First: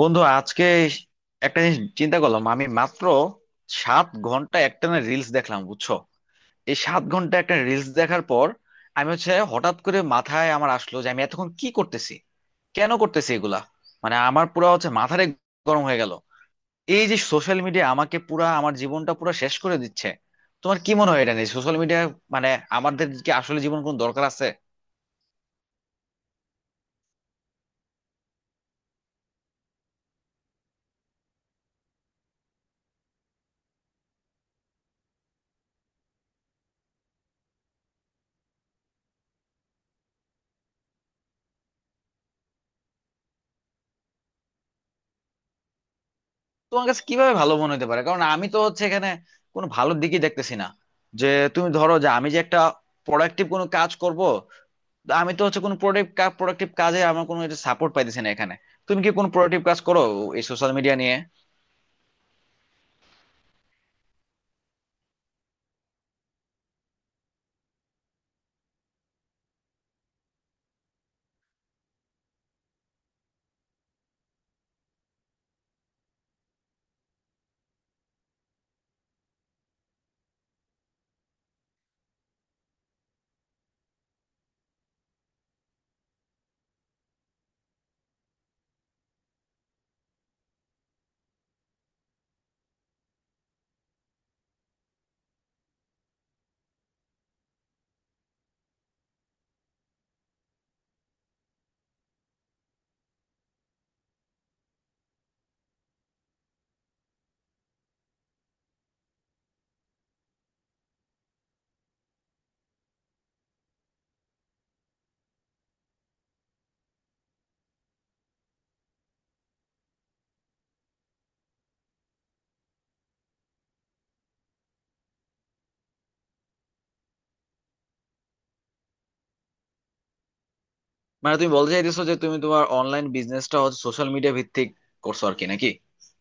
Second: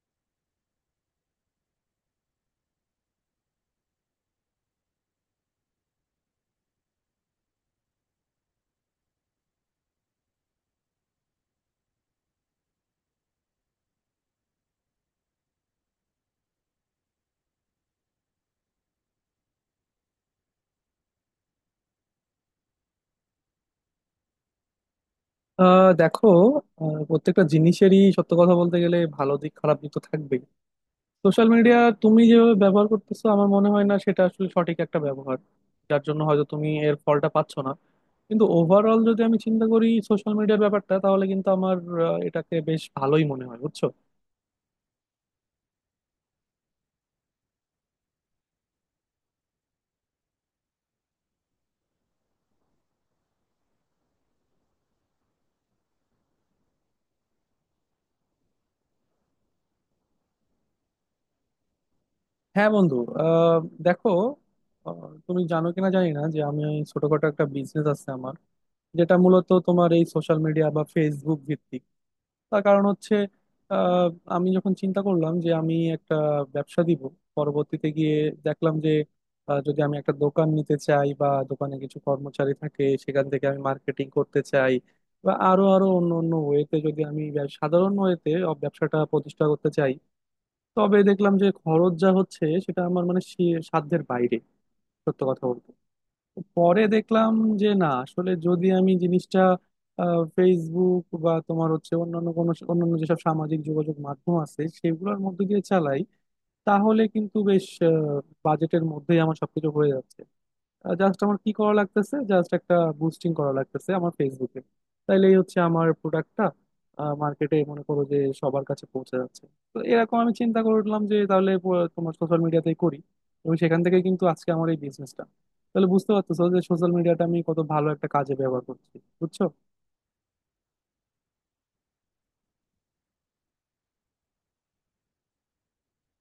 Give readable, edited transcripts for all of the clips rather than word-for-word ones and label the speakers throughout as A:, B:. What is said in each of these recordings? A: বন্ধু আজকে একটা জিনিস চিন্তা করলাম। আমি মাত্র 7 ঘন্টা একটানা রিলস দেখলাম, বুঝছো? এই 7 ঘন্টা একটা রিলস দেখার পর আমি হচ্ছে হঠাৎ করে মাথায় আমার আসলো যে আমি এতক্ষণ কি করতেছি, কেন করতেছি এগুলা। মানে আমার পুরা হচ্ছে মাথারে গরম হয়ে গেল। এই যে সোশ্যাল মিডিয়া আমাকে পুরা, আমার জীবনটা পুরা শেষ করে দিচ্ছে। তোমার কি মনে হয় এটা নিয়ে? সোশ্যাল মিডিয়া মানে আমাদের কি আসলে জীবন কোনো দরকার আছে?
B: দেখো। প্রত্যেকটা জিনিসেরই সত্য কথা বলতে গেলে ভালো দিক খারাপ দিক তো থাকবেই। সোশ্যাল মিডিয়া তুমি যেভাবে ব্যবহার করতেছো আমার মনে হয় না সেটা আসলে সঠিক একটা ব্যবহার, যার জন্য হয়তো তুমি এর ফলটা পাচ্ছ না। কিন্তু ওভারঅল যদি আমি চিন্তা করি সোশ্যাল মিডিয়ার ব্যাপারটা, তাহলে কিন্তু আমার এটাকে বেশ ভালোই মনে হয়, বুঝছো।
A: তোমার কাছে কিভাবে ভালো মনে হতে পারে? কারণ আমি তো হচ্ছে এখানে কোনো ভালো দিকই দেখতেছি না। যে তুমি ধরো যে আমি যে একটা প্রোডাক্টিভ কোনো কাজ করব, তো আমি তো হচ্ছে কোনো প্রোডাক্টিভ কাজে আমার কোনো সাপোর্ট পাইতেছি না এখানে। তুমি কি কোনো প্রোডাক্টিভ কাজ করো এই সোশ্যাল মিডিয়া নিয়ে?
B: হ্যাঁ বন্ধু। আহ, দেখো। আহ, তুমি জানো কিনা জানি না যে আমি ছোটখাটো একটা বিজনেস আছে আমার, যেটা মূলত তোমার এই সোশ্যাল মিডিয়া বা ফেসবুক ভিত্তিক। তার কারণ হচ্ছে, আহ, আমি যখন চিন্তা করলাম যে আমি একটা ব্যবসা দিব, পরবর্তীতে গিয়ে দেখলাম যে যদি আমি একটা দোকান নিতে চাই বা দোকানে কিছু কর্মচারী থাকে সেখান থেকে আমি মার্কেটিং করতে চাই, বা আরো আরো অন্য অন্য ওয়েতে যদি আমি সাধারণ ওয়েতে ব্যবসাটা প্রতিষ্ঠা করতে চাই, তবে দেখলাম যে খরচ যা হচ্ছে সেটা আমার মানে সাধ্যের বাইরে, সত্য কথা বলতে। পরে দেখলাম যে না, আসলে যদি আমি জিনিসটা ফেসবুক বা তোমার হচ্ছে অন্যান্য কোনো অন্যান্য যেসব সামাজিক যোগাযোগ মাধ্যম আছে সেগুলোর মধ্যে দিয়ে চালাই, তাহলে কিন্তু বেশ বাজেটের মধ্যেই আমার সবকিছু হয়ে যাচ্ছে। জাস্ট আমার কি করা লাগতেছে, জাস্ট একটা বুস্টিং করা লাগতেছে আমার ফেসবুকে, তাইলেই হচ্ছে আমার প্রোডাক্টটা মার্কেটে মনে করো যে সবার কাছে পৌঁছে যাচ্ছে। তো এরকম আমি চিন্তা করলাম যে তাহলে তোমার সোশ্যাল মিডিয়াতেই করি, এবং সেখান থেকে কিন্তু আজকে আমার এই বিজনেসটা। তাহলে বুঝতে পারতেছো যে সোশ্যাল মিডিয়াটা আমি কত ভালো একটা কাজে ব্যবহার করছি, বুঝছো।
A: মানে তুমি বলতে চাইতেছো যে তুমি তোমার অনলাইন বিজনেসটা হচ্ছে সোশ্যাল মিডিয়া ভিত্তিক করছো আর কি, নাকি?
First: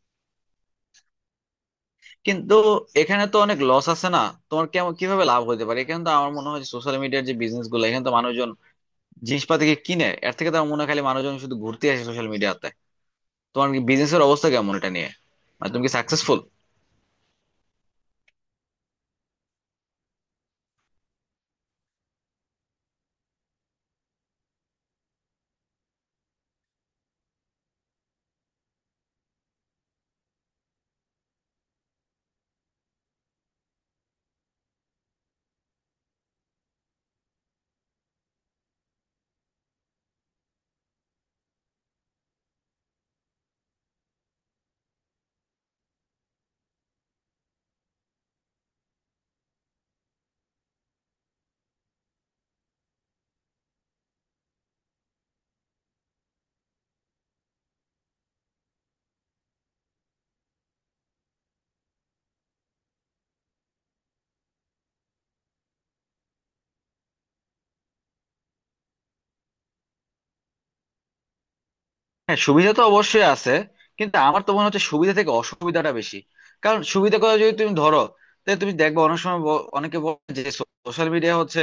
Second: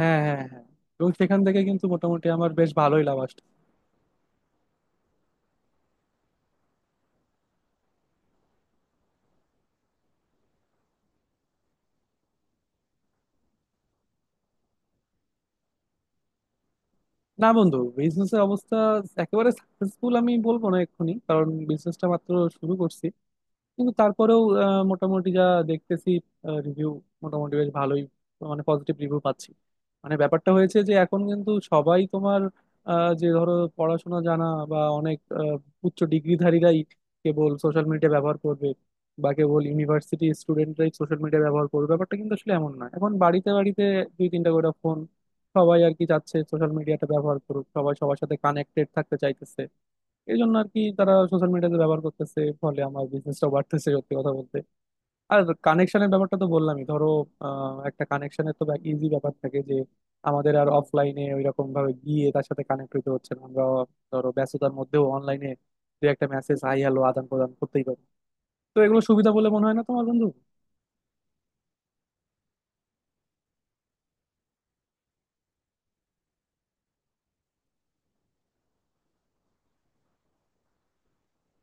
B: হ্যাঁ, হ্যাঁ, হ্যাঁ, এবং সেখান থেকে কিন্তু মোটামুটি আমার
A: কিন্তু
B: বেশ ভালোই লাভ
A: এখানে তো
B: আসছে।
A: অনেক লস আছে না? তোমার কেমন, কিভাবে লাভ হতে পারে? এখানে তো আমার মনে হয় সোশ্যাল মিডিয়ার যে বিজনেস গুলো, এখানে তো মানুষজন জিনিসপাতি কিনে, এর থেকে তো আমার মনে হয় খালি মানুষজন শুধু ঘুরতে আসে সোশ্যাল মিডিয়াতে। তোমার বিজনেসের অবস্থা কেমন এটা নিয়ে? মানে তুমি কি সাকসেসফুল?
B: না বন্ধু, বিজনেস এর অবস্থা একেবারে সাকসেসফুল আমি বলবো না এক্ষুনি, কারণ বিজনেসটা মাত্র শুরু করছি। কিন্তু তারপরেও মোটামুটি যা দেখতেছি, রিভিউ মোটামুটি বেশ ভালোই, মানে পজিটিভ রিভিউ পাচ্ছি। মানে ব্যাপারটা হয়েছে যে এখন কিন্তু সবাই তোমার যে ধরো পড়াশোনা জানা বা অনেক উচ্চ ডিগ্রিধারীরাই কেবল সোশ্যাল মিডিয়া ব্যবহার করবে বা কেবল ইউনিভার্সিটি স্টুডেন্টরাই সোশ্যাল মিডিয়া ব্যবহার করবে, ব্যাপারটা কিন্তু আসলে এমন না। এখন বাড়িতে বাড়িতে দুই তিনটা করে ফোন। সবাই আর কি চাচ্ছে সোশ্যাল মিডিয়াটা ব্যবহার করুক, সবাই সবার সাথে কানেক্টেড থাকতে চাইতেছে। এই জন্য আর কি তারা সোশ্যাল মিডিয়াতে ব্যবহার করতেছে, ফলে আমার বিজনেসটা বাড়তেছে, সত্যি কথা বলতে। আর কানেকশনের ব্যাপারটা তো বললামই, ধরো একটা কানেকশনের তো ইজি ব্যাপার থাকে, যে আমাদের আর অফলাইনে ওইরকম ভাবে গিয়ে তার সাথে কানেক্ট হতে হচ্ছে না, আমরা ধরো ব্যস্ততার মধ্যেও অনলাইনে দু একটা মেসেজ হাই হ্যালো আদান প্রদান করতেই পারি। তো এগুলো সুবিধা বলে মনে হয় না তোমার বন্ধু?
A: হ্যাঁ, সুবিধা তো অবশ্যই আছে, কিন্তু আমার তো মনে হচ্ছে সুবিধা থেকে অসুবিধাটা বেশি। কারণ সুবিধা করে যদি তুমি ধরো, তাহলে তুমি দেখবে অনেক সময় অনেকে বলে যে সোশ্যাল মিডিয়া হচ্ছে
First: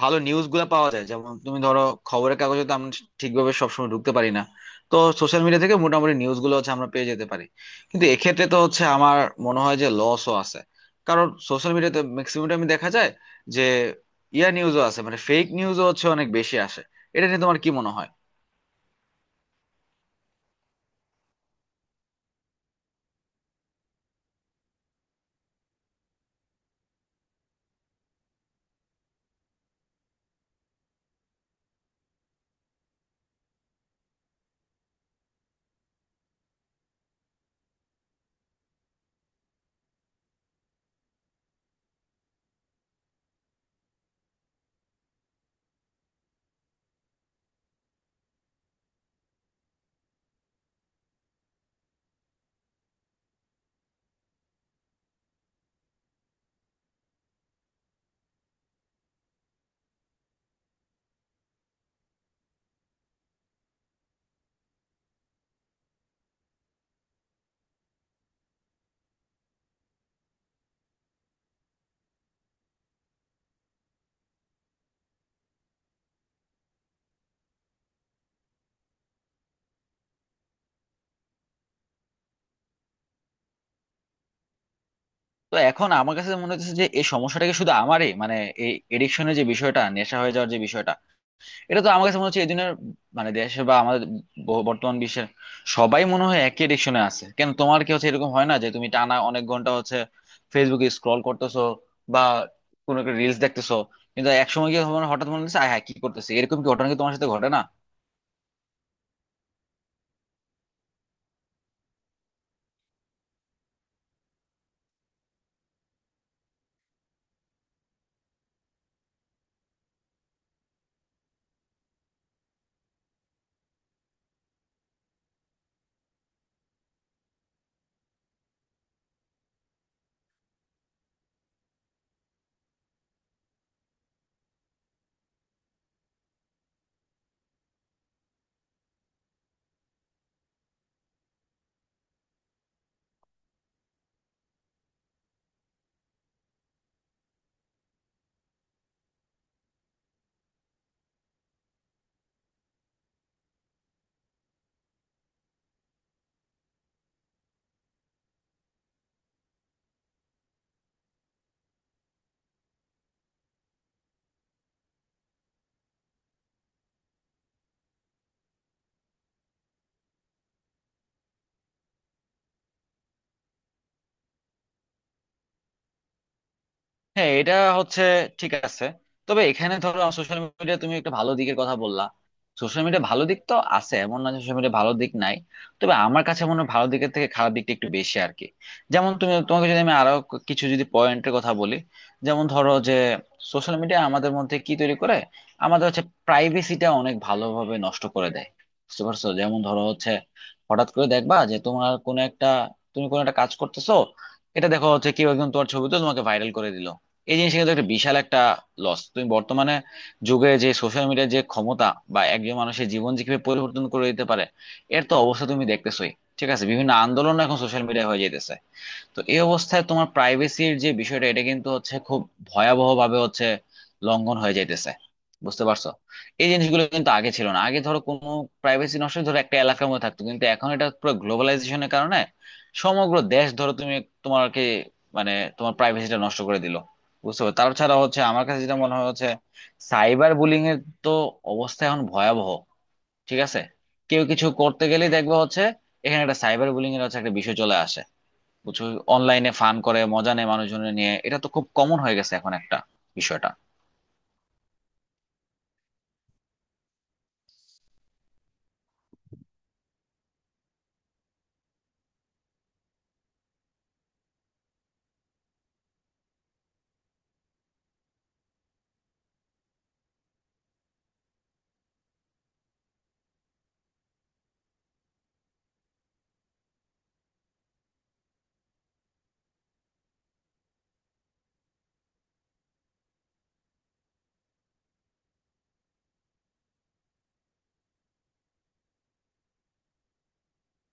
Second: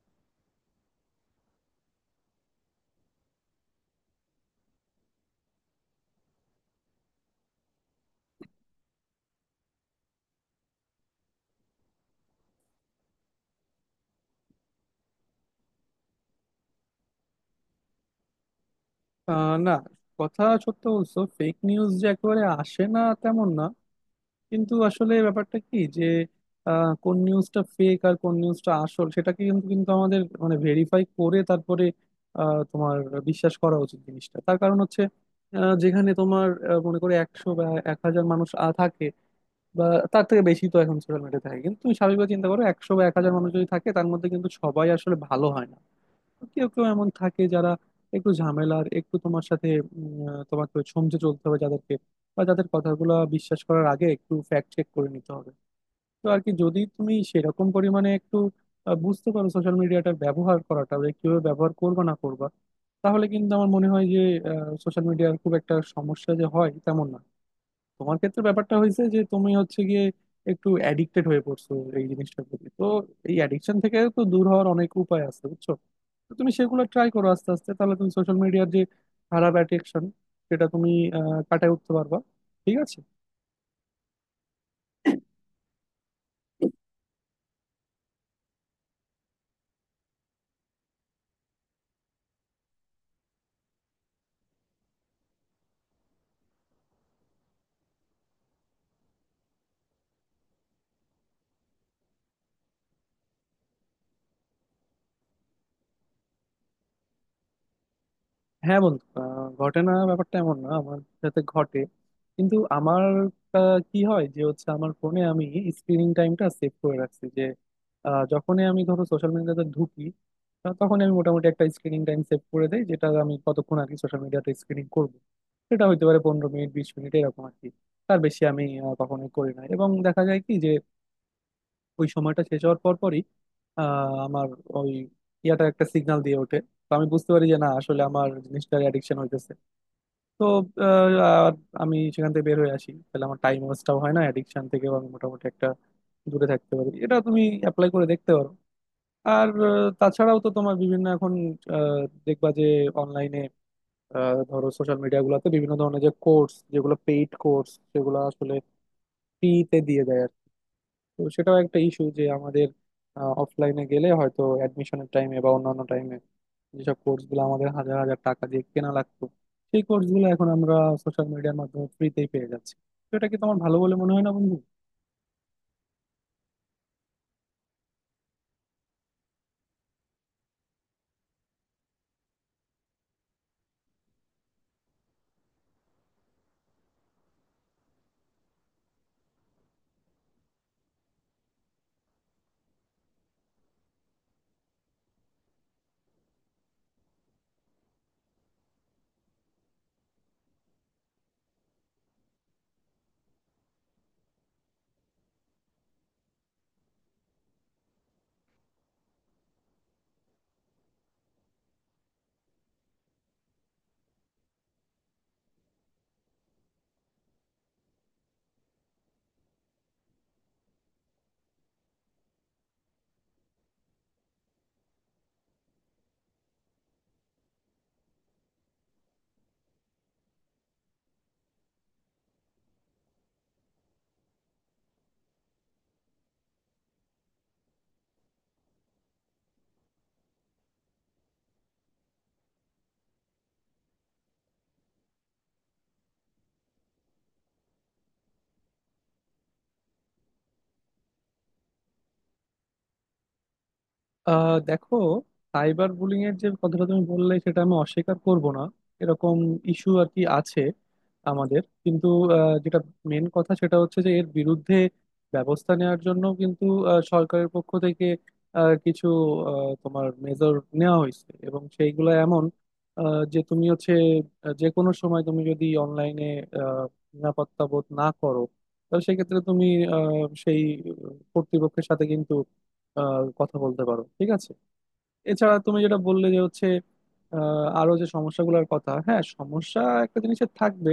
A: ভালো নিউজ গুলা পাওয়া যায়। যেমন তুমি ধরো, খবরের কাগজে তো আমরা ঠিকভাবে সবসময় ঢুকতে পারি না, তো সোশ্যাল মিডিয়া থেকে মোটামুটি নিউজ গুলো হচ্ছে আমরা পেয়ে যেতে পারি। কিন্তু এক্ষেত্রে তো হচ্ছে আমার মনে হয় যে লসও আছে। কারণ সোশ্যাল মিডিয়াতে ম্যাক্সিমাম আমি দেখা যায় যে ইয়া নিউজও আছে, মানে ফেক নিউজও হচ্ছে অনেক বেশি আসে। এটা নিয়ে তোমার কি মনে হয়?
B: না, কথা সত্য বলছো, ফেক নিউজ যে একেবারে আসে না তেমন না। কিন্তু আসলে ব্যাপারটা কি যে কোন নিউজটা ফেক আর কোন নিউজটা আসল সেটাকে কিন্তু কিন্তু আমাদের মানে ভেরিফাই করে তারপরে তোমার বিশ্বাস করা উচিত জিনিসটা। তার কারণ হচ্ছে, যেখানে তোমার মনে করে 100 বা 1,000 মানুষ থাকে, বা তার থেকে বেশি তো এখন সোশ্যাল মিডিয়া থাকে, কিন্তু তুমি স্বাভাবিকভাবে চিন্তা করো, 100 বা 1,000 মানুষ যদি থাকে তার মধ্যে কিন্তু সবাই আসলে ভালো হয় না। কেউ কেউ এমন থাকে যারা একটু ঝামেলার, একটু তোমার সাথে তোমাকে সমঝে চলতে হবে যাদেরকে, বা যাদের কথাগুলো বিশ্বাস করার আগে একটু ফ্যাক্ট চেক করে নিতে হবে। তো আর কি যদি তুমি সেরকম পরিমাণে একটু বুঝতে পারো সোশ্যাল মিডিয়াটার ব্যবহার করাটা, যে কিভাবে ব্যবহার করবা না করবা, তাহলে কিন্তু আমার মনে হয় যে সোশ্যাল মিডিয়ার খুব একটা সমস্যা যে হয় তেমন না। তোমার ক্ষেত্রে ব্যাপারটা হয়েছে যে তুমি হচ্ছে গিয়ে একটু অ্যাডিক্টেড হয়ে পড়ছো এই জিনিসটার প্রতি। তো এই অ্যাডিকশন থেকে তো দূর হওয়ার অনেক উপায় আছে, বুঝছো। তো তুমি সেগুলো ট্রাই করো আস্তে আস্তে, তাহলে তুমি সোশ্যাল মিডিয়ার যে খারাপ অ্যাডিকশন, সেটা তুমি কাটায় উঠতে পারবা। ঠিক আছে।
A: তো এখন আমার কাছে মনে হচ্ছে যে এই সমস্যাটা কি শুধু আমারই? মানে এই এডিকশনের যে বিষয়টা, নেশা হয়ে যাওয়ার যে বিষয়টা, এটা তো আমার কাছে মনে হচ্ছে এই দিনের, মানে দেশে বা আমাদের বর্তমান বিশ্বের সবাই মনে হয় একই এডিকশনে আছে। কেন, তোমার কি হচ্ছে এরকম হয় না যে তুমি টানা অনেক ঘন্টা হচ্ছে ফেসবুকে স্ক্রল করতেছো বা কোনো একটা রিলস দেখতেছো, কিন্তু একসময় গিয়ে তোমার হঠাৎ মনে হচ্ছে আয় হ্যাঁ কি করতেছি? এরকম কি ঘটনা কি তোমার সাথে ঘটে না?
B: হ্যাঁ বন্ধু, ঘটে না ব্যাপারটা এমন না, আমার সাথে ঘটে। কিন্তু আমার কি হয় যে হচ্ছে আমার ফোনে আমি স্ক্রিনিং টাইমটা সেভ করে রাখছি, যে যখনই আমি ধরো সোশ্যাল মিডিয়াতে ঢুকি তখনই আমি মোটামুটি একটা স্ক্রিনিং টাইম সেভ করে দেই, যেটা আমি কতক্ষণ আর কি সোশ্যাল মিডিয়াতে স্ক্রিনিং করব। সেটা হইতে পারে 15 মিনিট, 20 মিনিট, এরকম আর কি। তার বেশি আমি কখনোই করি না। এবং দেখা যায় কি যে ওই সময়টা শেষ হওয়ার পর পরই আমার ওই ইয়াটা একটা সিগন্যাল দিয়ে ওঠে। তো আমি বুঝতে পারি যে না আসলে আমার জিনিসটার অ্যাডিকশন হইতেছে। তো আহ, আর আমি সেখান থেকে বের হয়ে আসি, তাহলে আমার টাইম ওয়েস্টটাও হয় না, অ্যাডিকশন থেকেও আমি মোটামুটি একটা দূরে থাকতে পারি। এটা তুমি অ্যাপ্লাই করে দেখতে পারো। আর তাছাড়াও তো তোমার বিভিন্ন এখন আহ, দেখবা যে অনলাইনে ধরো সোশ্যাল মিডিয়া গুলোতে বিভিন্ন ধরনের যে কোর্স, যেগুলো পেইড কোর্স, সেগুলো আসলে ফ্রিতে দিয়ে দেয়। তো সেটাও একটা ইস্যু যে আমাদের অফলাইনে গেলে হয়তো অ্যাডমিশনের টাইমে বা অন্যান্য টাইমে যেসব কোর্সগুলো আমাদের হাজার হাজার টাকা দিয়ে কেনা লাগতো, সেই কোর্সগুলো এখন আমরা সোশ্যাল মিডিয়ার মাধ্যমে ফ্রিতেই পেয়ে যাচ্ছি। তো এটা কি তোমার ভালো বলে মনে হয় না বন্ধু?
A: হ্যাঁ, এটা হচ্ছে ঠিক আছে। তবে এখানে ধরো সোশ্যাল মিডিয়া তুমি একটা ভালো দিকের কথা বললা। সোশ্যাল মিডিয়া ভালো দিক তো আছে, এমন না সোশ্যাল মিডিয়া ভালো দিক নাই। তবে আমার কাছে মনে হয় ভালো দিকের থেকে খারাপ দিকটা একটু বেশি আর কি। যেমন তুমি, তোমাকে যদি আমি আরো কিছু যদি পয়েন্টের কথা বলি, যেমন ধরো যে সোশ্যাল মিডিয়া আমাদের মধ্যে কি তৈরি করে, আমাদের হচ্ছে প্রাইভেসিটা অনেক ভালোভাবে নষ্ট করে দেয়। বুঝতে পারছো? যেমন ধরো হচ্ছে হঠাৎ করে দেখবা যে তোমার কোনো একটা, তুমি কোনো একটা কাজ করতেছো, এটা দেখো হচ্ছে কেউ একজন তোমার ছবি তো তোমাকে ভাইরাল করে দিল। এই জিনিসটা কিন্তু একটা বিশাল একটা লস। তুমি বর্তমানে যুগে যে সোশ্যাল মিডিয়ার যে ক্ষমতা বা একজন মানুষের জীবন যে কিভাবে পরিবর্তন করে দিতে পারে, এর তো অবস্থা তুমি দেখতেছোই। ঠিক আছে, বিভিন্ন আন্দোলন এখন সোশ্যাল মিডিয়া হয়ে যাইতেছে। তো এই অবস্থায় তোমার প্রাইভেসির যে বিষয়টা, এটা কিন্তু হচ্ছে খুব ভয়াবহ ভাবে হচ্ছে লঙ্ঘন হয়ে যাইতেছে। বুঝতে পারছো? এই জিনিসগুলো কিন্তু আগে ছিল না। আগে ধরো কোনো প্রাইভেসি নষ্ট হলে ধরো একটা এলাকার মধ্যে থাকতো, কিন্তু এখন এটা পুরো গ্লোবালাইজেশনের কারণে সমগ্র দেশ ধরো তুমি, তোমাকে, মানে তোমার প্রাইভেসিটা নষ্ট করে দিল। বুঝতে পারছো? তাছাড়া হচ্ছে আমার কাছে যেটা মনে হয় হচ্ছে সাইবার বুলিং এর তো অবস্থা এখন ভয়াবহ। ঠিক আছে, কেউ কিছু করতে গেলেই দেখবে হচ্ছে এখানে একটা সাইবার বুলিং এর হচ্ছে একটা বিষয় চলে আসে। বুঝছো? অনলাইনে ফান করে মজা নেয় মানুষজনের নিয়ে, এটা তো খুব কমন হয়ে গেছে এখন একটা বিষয়টা।
B: দেখো, সাইবার বুলিং এর যে কথাটা তুমি বললে সেটা আমি অস্বীকার করব না, এরকম ইস্যু আর কি আছে আমাদের। কিন্তু যেটা মেন কথা সেটা হচ্ছে যে এর বিরুদ্ধে ব্যবস্থা নেওয়ার জন্য কিন্তু সরকারের পক্ষ থেকে কিছু তোমার মেজর নেওয়া হয়েছে, এবং সেইগুলো এমন যে তুমি হচ্ছে যে কোনো সময় তুমি যদি অনলাইনে নিরাপত্তা বোধ না করো, তাহলে সেক্ষেত্রে তুমি সেই কর্তৃপক্ষের সাথে কিন্তু কথা বলতে পারো। ঠিক আছে। এছাড়া তুমি যেটা বললে যে হচ্ছে আরো যে সমস্যাগুলোর কথা, হ্যাঁ সমস্যা একটা জিনিসের থাকবে,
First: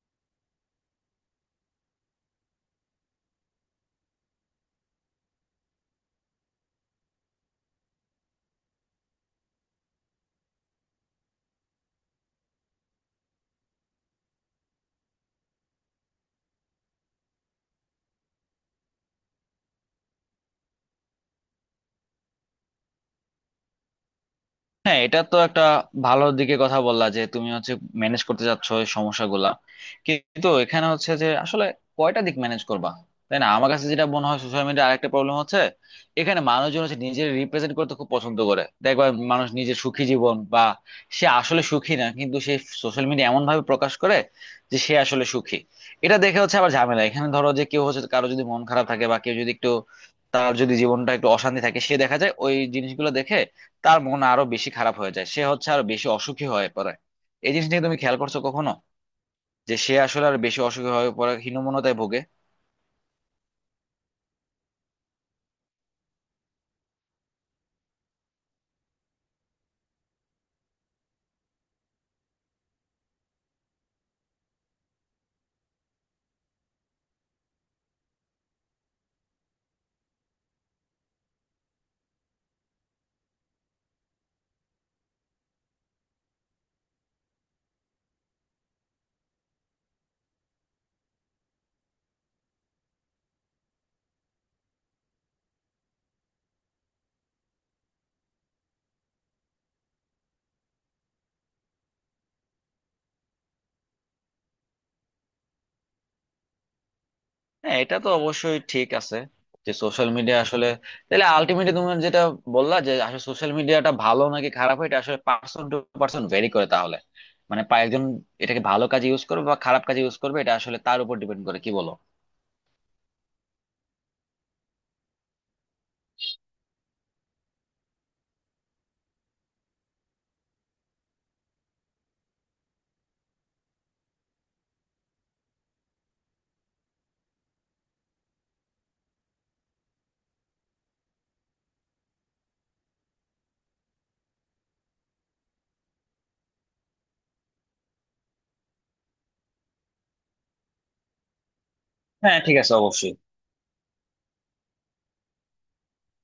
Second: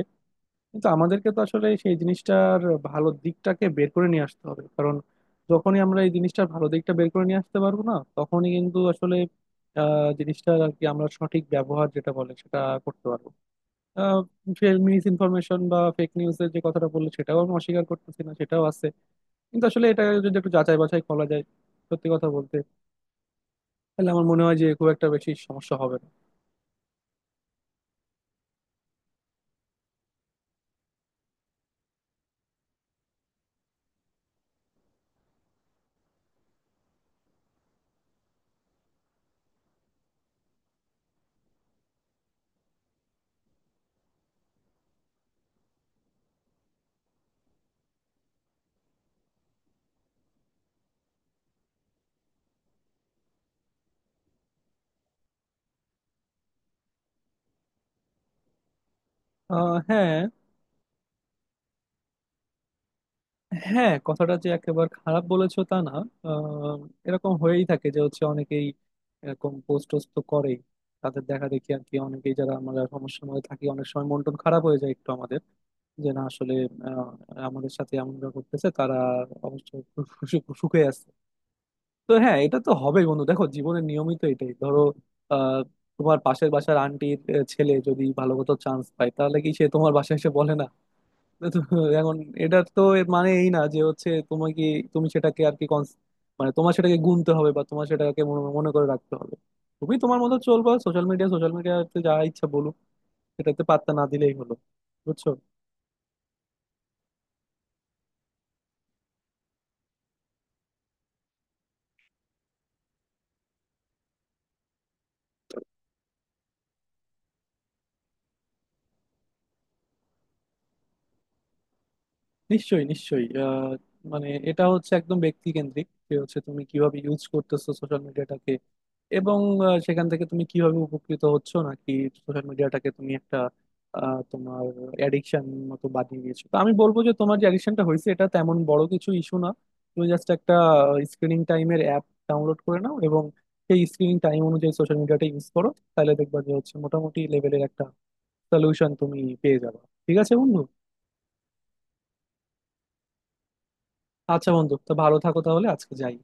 B: কিন্তু আমাদেরকে তো আসলে সেই জিনিসটার ভালো দিকটাকে বের করে নিয়ে আসতে হবে। কারণ যখনই আমরা এই জিনিসটার ভালো দিকটা বের করে নিয়ে আসতে পারবো না, তখনই কিন্তু আসলে জিনিসটার আর কি আমরা সঠিক ব্যবহার যেটা বলে সেটা করতে পারবো। মিস ইনফরমেশন বা ফেক নিউজের যে কথাটা বললে সেটাও আমি অস্বীকার করতেছি না, সেটাও আছে, কিন্তু আসলে এটা যদি একটু যাচাই বাছাই করা যায় সত্যি কথা বলতে, তাহলে আমার মনে হয় যে খুব
A: হ্যাঁ,
B: একটা
A: এটা
B: বেশি
A: তো একটা
B: সমস্যা হবে না।
A: ভালো দিকে কথা বললা যে তুমি হচ্ছে ম্যানেজ করতে চাচ্ছ এই সমস্যাগুলা। কিন্তু এখানে হচ্ছে যে আসলে কয়টা দিক ম্যানেজ করবা, তাই না? আমার কাছে যেটা মনে হয় সোশ্যাল মিডিয়ার আরেকটা প্রবলেম হচ্ছে, এখানে মানুষজন হচ্ছে নিজের রিপ্রেজেন্ট করতে খুব পছন্দ করে দেখবা। মানুষ নিজের সুখী জীবন বা সে আসলে সুখী না, কিন্তু সে সোশ্যাল মিডিয়া এমন ভাবে প্রকাশ করে যে সে আসলে সুখী। এটা দেখে হচ্ছে আবার ঝামেলা। এখানে ধরো যে কেউ হচ্ছে কারো যদি মন খারাপ থাকে বা কেউ যদি একটু, তার যদি জীবনটা একটু অশান্তি থাকে, সে দেখা যায় ওই জিনিসগুলো দেখে তার মন আরো বেশি খারাপ হয়ে যায়, সে হচ্ছে আরো বেশি অসুখী হয়ে পড়ে। এই জিনিসটা কি তুমি খেয়াল করছো কখনো, যে সে
B: হ্যাঁ।
A: আসলে আরো বেশি অসুখী হয়ে পড়ে হীনমন্যতায় ভোগে?
B: হ্যাঁ, কথাটা যে একেবারে খারাপ বলেছো তা না। আহ, এরকম হয়েই থাকে যে হচ্ছে অনেকেই এরকম পোস্ট টোস্ট তো করেই। তাদের দেখা দেখি আর কি অনেকেই, যারা আমরা সমস্যার মধ্যে থাকি, অনেক সময় মন টন খারাপ হয়ে যায় একটু আমাদের, যে না আসলে আহ, আমাদের সাথে এমনটা করতেছে তারা অবশ্য সু- সু- সুখে আছে। তো হ্যাঁ, এটা তো হবে বন্ধু। দেখো জীবনের নিয়মিত এটাই, ধরো আহ, তোমার পাশের বাসার আন্টির ছেলে যদি ভালো মতো চান্স পায় তাহলে কি সে তোমার বাসায় এসে বলে না? তো এখন এটার তো এর মানে এই না যে হচ্ছে তোমার কি, তুমি সেটাকে আর কি মানে তোমার সেটাকে গুনতে হবে বা তোমার সেটাকে মনে মনে করে রাখতে হবে। তুমি তোমার মতো চলবা, সোশ্যাল মিডিয়া সোশ্যাল মিডিয়াতে যা ইচ্ছা বলুক, সেটাতে পাত্তা না দিলেই হলো, বুঝছো।
A: হ্যাঁ, এটা তো অবশ্যই ঠিক আছে যে সোশ্যাল মিডিয়া আসলে, তাহলে আলটিমেটলি তুমি যেটা বললা যে আসলে সোশ্যাল মিডিয়াটা ভালো নাকি খারাপ, এটা আসলে পার্সন টু পার্সন ভেরি করে। তাহলে মানে একজন এটাকে ভালো কাজে ইউজ করবে বা খারাপ কাজে ইউজ করবে, এটা আসলে তার উপর ডিপেন্ড করে, কি বলো?
B: নিশ্চয়ই, নিশ্চয়ই। মানে এটা হচ্ছে একদম ব্যক্তিকেন্দ্রিক যে হচ্ছে তুমি কিভাবে ইউজ করতেছো সোশ্যাল মিডিয়াটাকে, এবং সেখান থেকে তুমি কিভাবে উপকৃত হচ্ছ, নাকি সোশ্যাল মিডিয়াটাকে তুমি একটা তোমার অ্যাডিকশন মতো বানিয়ে দিয়েছো। তো আমি বলবো যে তোমার যে অ্যাডিকশনটা হয়েছে এটা তেমন বড় কিছু ইস্যু না। তুমি জাস্ট একটা স্ক্রিনিং টাইমের অ্যাপ ডাউনলোড করে নাও, এবং সেই স্ক্রিনিং টাইম অনুযায়ী সোশ্যাল মিডিয়াটা ইউজ করো। তাহলে দেখবা যে হচ্ছে মোটামুটি লেভেলের একটা সলিউশন তুমি পেয়ে যাবে। ঠিক আছে বন্ধু।
A: হ্যাঁ, ঠিক আছে, অবশ্যই।
B: আচ্ছা বন্ধু, তো ভালো থাকো, তাহলে আজকে যাই।